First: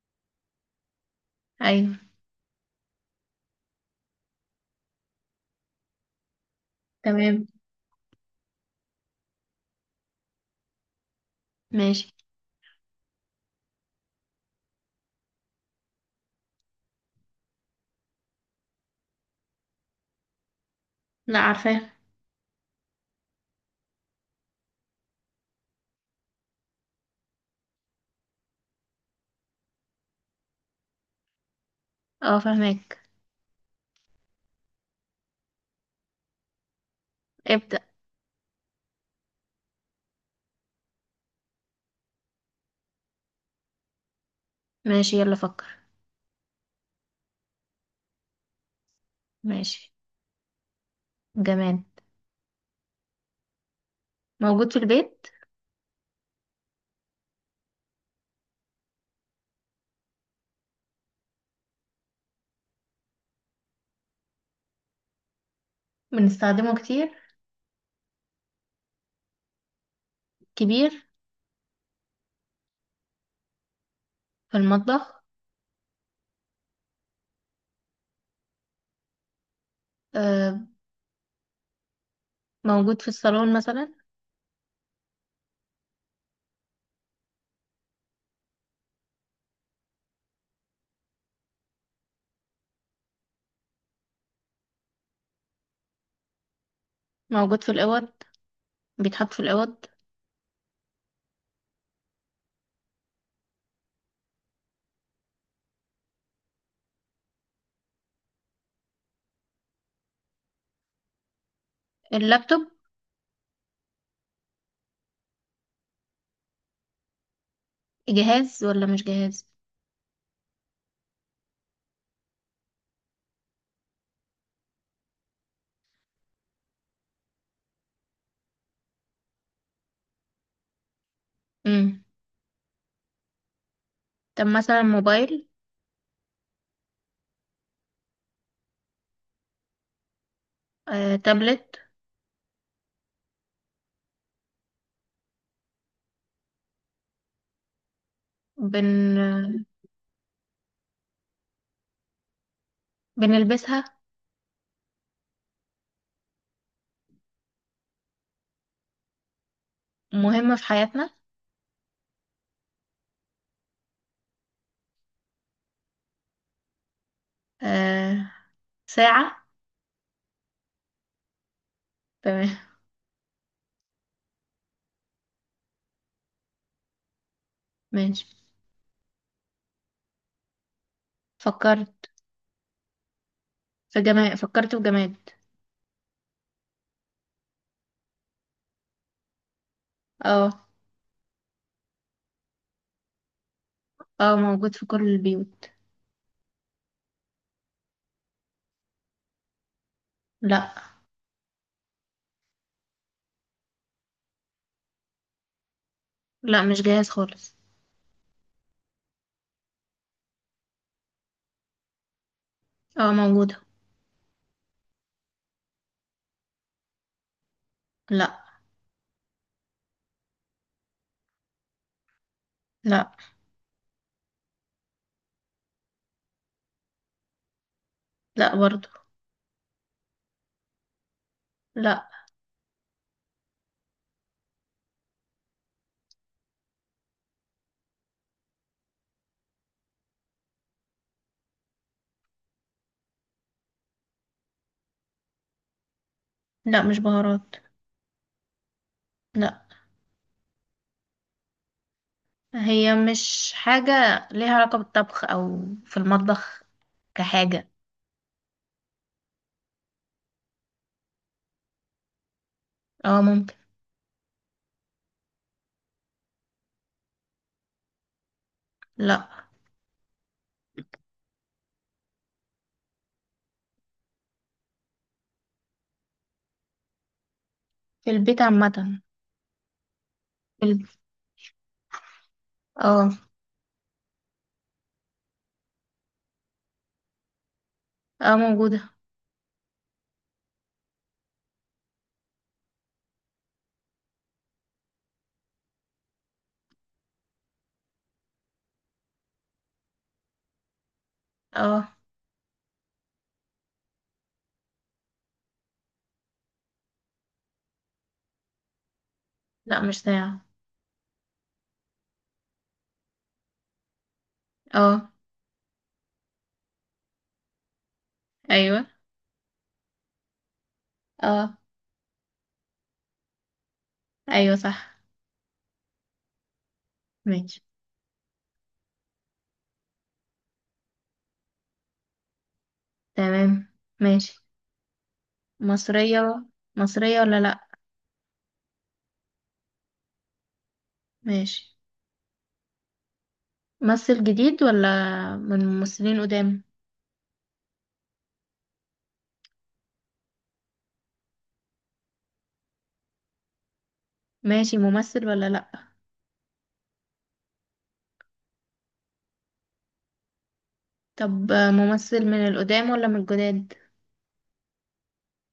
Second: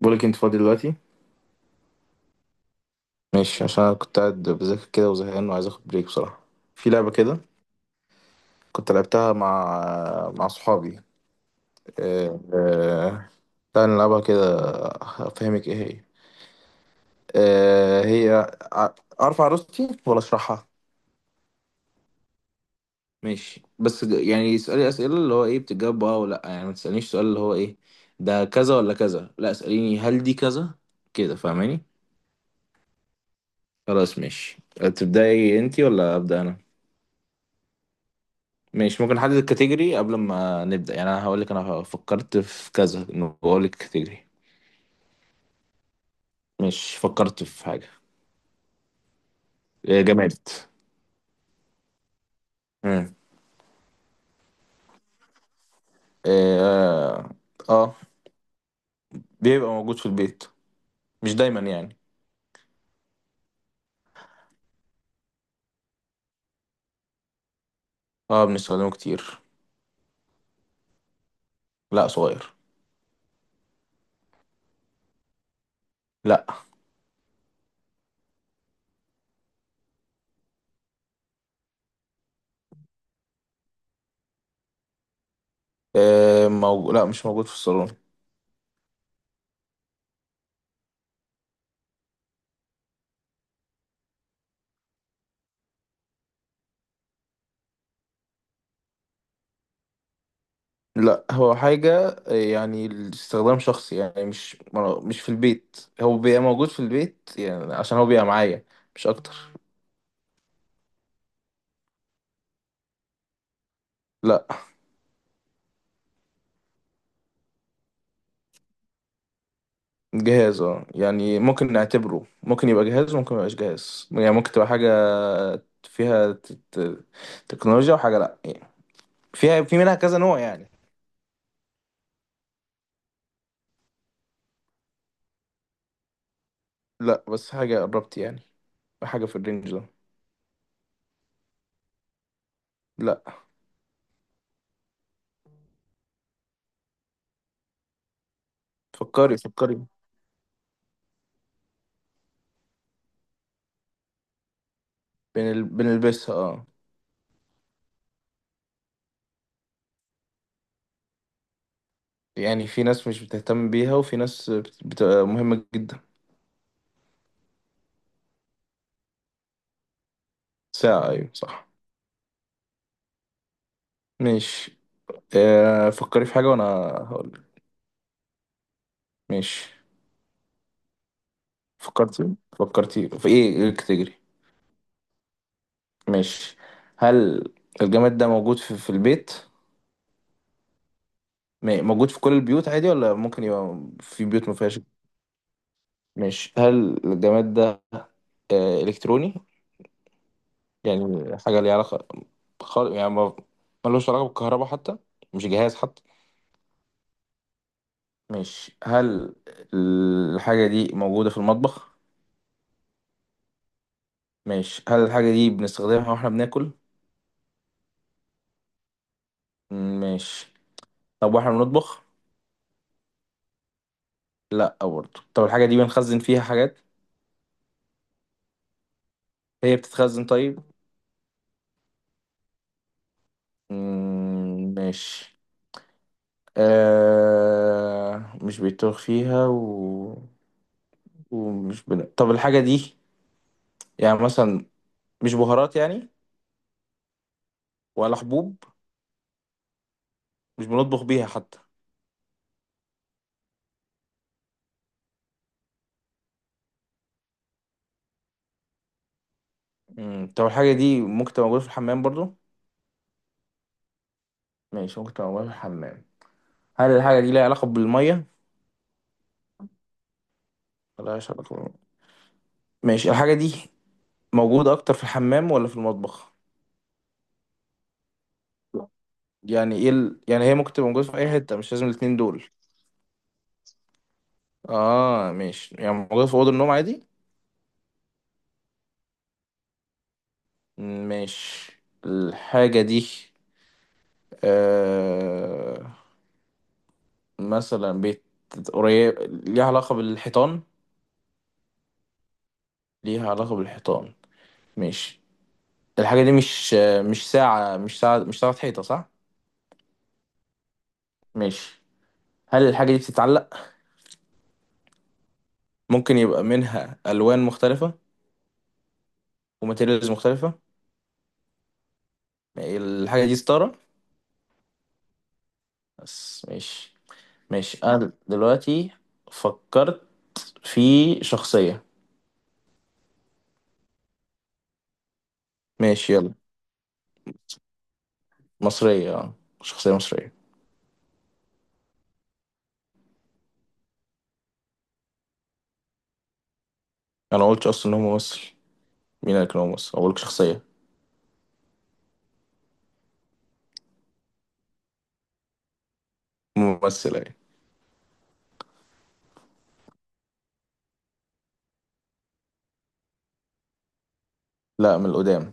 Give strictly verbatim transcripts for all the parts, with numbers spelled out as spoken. بقولك انت فاضي دلوقتي؟ ايوه. ماشي، عشان انا كنت قاعد بذاكر كده وزهقان وعايز اخد بريك بصراحة. في لعبة كده تمام. كنت لعبتها مع مع صحابي. ماشي. أه... أه... تعالى نلعبها كده. افهمك ايه هي. أه... هي، ع- اعرف عروستي ولا اشرحها؟ لا، عارفاه. ماشي، بس ج- يعني اسألي اسئلة اللي هو ايه بتجاوب اه ولا لأ. يعني ما تسألنيش سؤال اللي هو ايه ده، كذا ولا كذا. لا اسأليني هل دي كذا كده، فاهماني؟ اه، فاهمك. خلاص ماشي. تبدأي انتي ولا أبدأ انا؟ ابدأ. ماشي، ممكن نحدد الكاتيجوري قبل ما نبدأ، يعني انا هقول لك انا فكرت في كذا، انه بقول لك كاتيجوري. ماشي، يلا فكر. مش فكرت في حاجة. ماشي. إيه، جماد. جماد. مم. موجود في البيت. إيه، اه. آه، بيبقى موجود في البيت، مش دايما يعني. بنستخدمه كتير. اه بنستخدمه كتير. كبير. لا صغير. في المطبخ. لا. آه. موجود في الصالون مثلا. إيه، موجود، لا مش موجود في الصالون. موجود في الأوض. بيتحط في الأوض. لا هو حاجة إيه، يعني استخدام شخصي يعني، مش مش في البيت، هو بيبقى موجود في البيت يعني عشان هو بيبقى معايا، مش اكتر. اللابتوب. لا. جهاز ولا مش جهاز؟ جهاز اه يعني، ممكن نعتبره، ممكن يبقى جهاز وممكن ميبقاش جهاز، يعني ممكن تبقى حاجة فيها ت- ت- تكنولوجيا، وحاجة لأ يعني، فيها، في منها كذا نوع يعني. امم طب مثلا موبايل. لأ، بس حاجة قربت يعني، حاجة في الرينج ده. آه. تابلت. لأ. بن فكري فكري. بنلبسها. بنل... بنلبسها اه. مهمة في حياتنا. يعني في ناس مش بتهتم بيها، وفي ناس بت... بتبقى مهمة جدا. آه. ساعة. ساعة، أيوة صح. تمام. ماشي. آه، فكري في حاجة وأنا هقول. ماشي. ماشي. فكرت. فكرتي فكرتي في إيه، إيه الكاتيجوري؟ فجماد فكرت في جماد. مش، هل الجماد ده موجود في, في البيت؟ اه. م- موجود في كل البيوت عادي ولا ممكن يبقى في اه، بيوت ما موجود فيهاش؟ في كل البيوت. مش، هل الجماد ده آه، إلكتروني؟ لا. يعني حاجة ليها علاقة، خال... يعني ما، ملوش علاقة بالكهرباء حتى، مش جهاز حتى. لا، مش جاهز خالص. مش، هل الحاجة دي موجودة في المطبخ؟ اه، موجودة. مش، هل الحاجة دي بنستخدمها واحنا بناكل؟ لا. مش، طب واحنا بنطبخ؟ لا، لا برضه، طب الحاجة دي بنخزن فيها حاجات؟ لا برضو. هي بتتخزن طيب؟ لا. مم، ماشي. آه، مش بيتوه فيها و... ومش بن... طب الحاجة دي، يعني مثلا مش بهارات يعني، لا، مش بهارات. ولا حبوب؟ لا، مش بنطبخ بيها حتى؟ هي مش حاجة ليها علاقة بالطبخ أو في المطبخ كحاجة. مم. طب الحاجة دي ممكن تبقى موجودة في الحمام برضو؟ اه، ممكن. ماشي، ممكن تبقى موجودة في الحمام. هل الحاجة دي ليها علاقة بالمية؟ لا. ملهاش علاقة بالمية. ماشي، الحاجة دي موجودة أكتر في الحمام ولا في المطبخ؟ في البيت عامة. يعني ايه ال... يعني هي في ممكن الب- تبقى موجودة في أي حتة، مش لازم الاتنين دول. اه. اه ماشي، يعني موجودة في أوضة النوم عادي؟ اه، موجودة. مش، الحاجة دي آه، مثلا بيت قريب، ليها علاقة بالحيطان؟ اه. ليها علاقة بالحيطان. مش، الحاجة دي مش آه، مش ساعة، مش ساعة، مش ساعة حيطة صح؟ لا، مش ساعة. مش، هل الحاجة دي بتتعلق؟ اه. ممكن يبقى منها ألوان مختلفة، ايوه. وماتيريالز مختلفة. اه. الحاجة دي ستارة. ايوه صح. بس مش، ماشي. مش أنا دلوقتي فكرت في شخصية. تمام. ماشي. ماشي، يلا. مصرية. مصرية ولا لا؟ مصرية آه، شخصية مصرية. ماشي. ممثل جديد ولا من ممثلين قدام؟ انا قلت اصلا ان هو ممثل؟ مين قال لك ان هو ممثل، اقول لك شخصيه. ماشي، ممثل ولا لأ؟ ممثله يعني. طب آه، ممثل من القدام ولا من الجداد؟ لا من القدام.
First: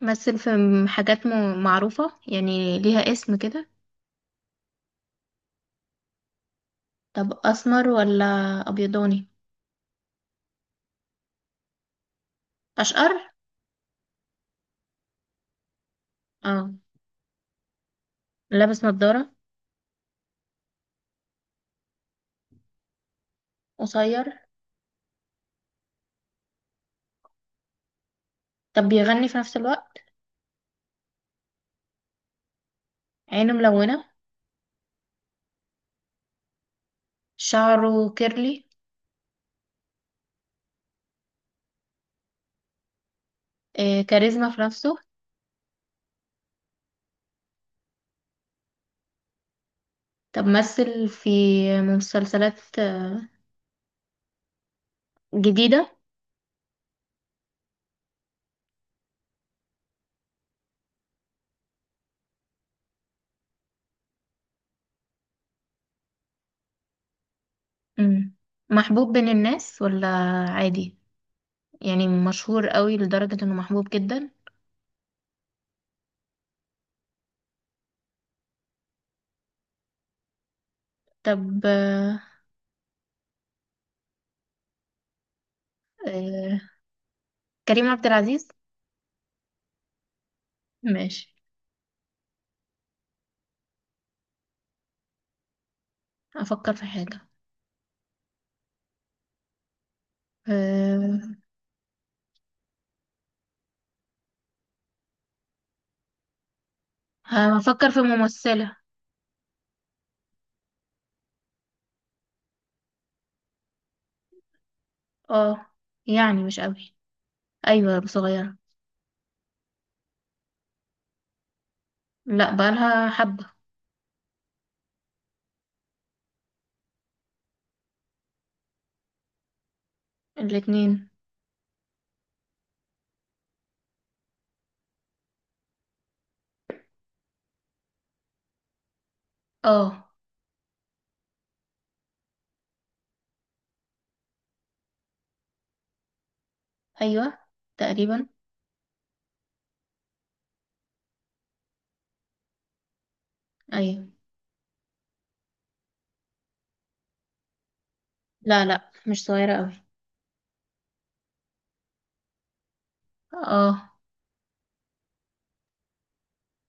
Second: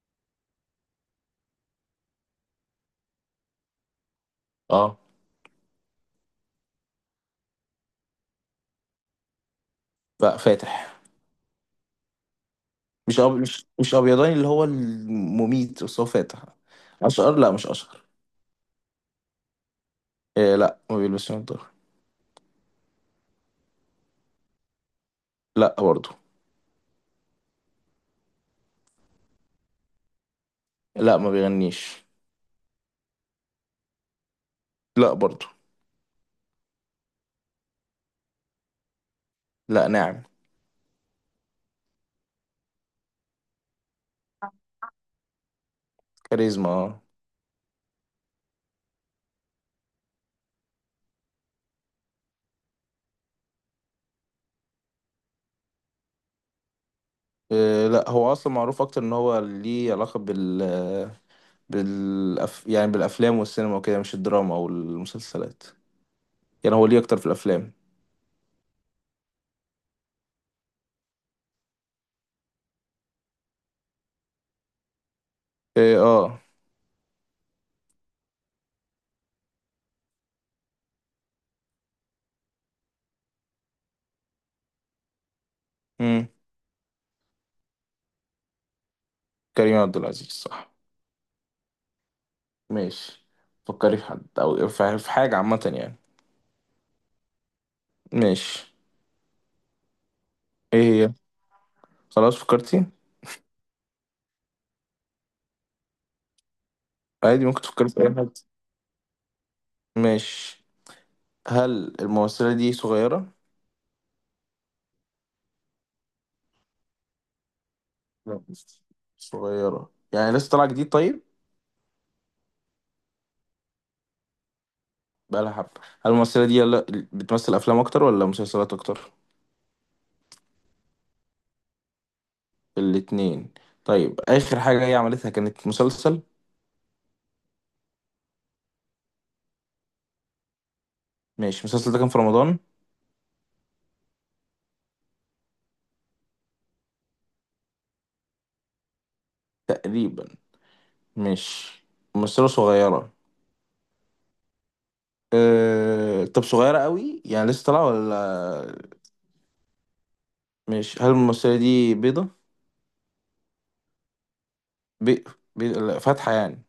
مثل في م- حاجات م- معروفة يعني، ليها اسم كده؟ اه. طب أسمر ولا أبيضاني؟ لا فاتح. مش أشقر؟ أب... مش، مش ابيضاني اللي هو المميت، بس هو فاتح. اه. اشقر لا، مش اشقر. لابس نضارة؟ إيه لا، ما بيلبسش نضاره. قصير؟ لا برضو. طب بيغني في نفس الوقت؟ لا ما بيغنيش. عينه ملونة؟ لا برضو. شعره كيرلي؟ لا، ناعم. آه، كاريزما في نفسه؟ كاريزما اه. طب مثل في مسلسلات آه، جديدة؟ إيه لا، هو اصلا معروف اكتر ان هو ليه علاقه بال، بالأف... يعني بالافلام والسينما وكده، مش الدراما او المسلسلات، يعني هو ليه اكتر في الافلام. مم. محبوب بين الناس ولا عادي؟ يعني مشهور قوي لدرجة انه محبوب جدا؟ إيه اه. طب آه، مم. آه، كريم عبد العزيز. كريم عبد العزيز صح. ماشي. ماشي. فكري في حد او في في حاجة عامة يعني. افكر في حاجة. ماشي. ايه هي؟ آه. خلاص فكرتي؟ عادي ممكن تفكري هفكر في في اي حاجة. ممثلة. ماشي. هل الممثلة دي صغيرة؟ اه، يعني مش قوي. ايوه، لا صغيرة. مش، صغيرة يعني لسه طالعة جديد طيب؟ لا، بقالها حبة. بقالها حبة. هل الممثلة دي، يلا، بتمثل أفلام أكتر ولا مسلسلات أكتر؟ الاتنين. الاتنين. طيب آخر حاجة هي عملتها كانت مسلسل؟ اه، ماشي، المسلسل ده كان في رمضان؟ ايوه، تقريبا. تقريبا. ماشي. ممثلة صغيرة. ايوه. أه... طب صغيرة قوي يعني لسه طالعة لا، ولا؟ لا مش صغيرة قوي. مش، هل الممثلة دي بيضة؟ اه. بي... بي... لا، فاتحة يعني.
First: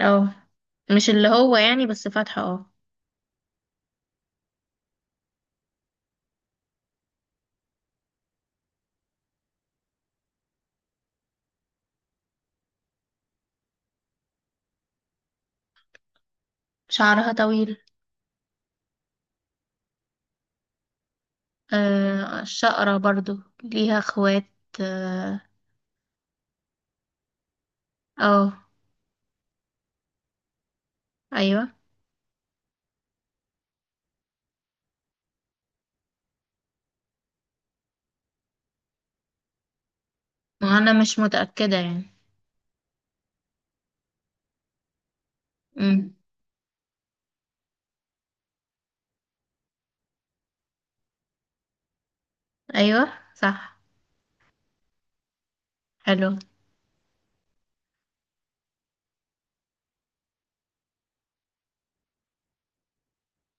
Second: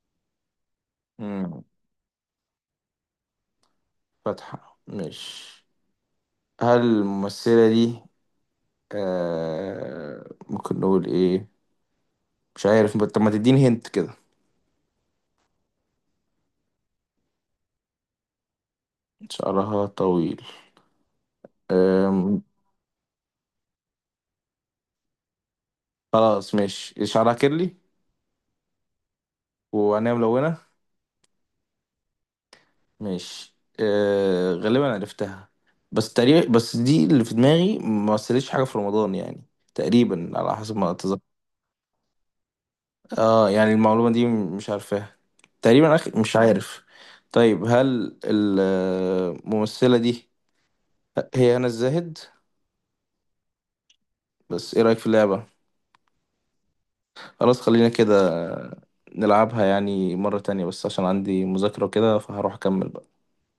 اه، مش اللي هو مم. يعني، بس فاتحة اه. فاتحة مش، هل الممثلة دي أه... ممكن نقول ايه، مش عارف؟ طب ما تديني هنت كده. شعرها طويل. شعرها طويل. أم... آه، شقرة برضو. ليها اخوات؟ اه. خلاص. مش شعرها كيرلي؟ آه. وعينيها ملونة؟ ايوه. مش، أه... غالبا عرفتها، بس تقريبا، بس دي اللي في دماغي ما مثلتش حاجة في رمضان يعني، تقريبا على حسب ما ما انا مش أتذكر. متأكدة يعني. اه يعني المعلومة دي مش عارفاها. تقريبا أخ... امم مش عارف. طيب هل الممثلة دي هي هنا الزاهد؟ ايوه صح. بس ايه رأيك في اللعبة؟ حلو. خلاص، خلينا كده، نلعبها يعني مرة تانية، بس عشان عندي مذاكرة وكده فهروح أكمل بقى.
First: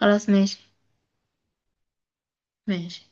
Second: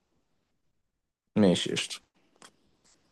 خلاص ماشي. ماشي قشطة. ماشي.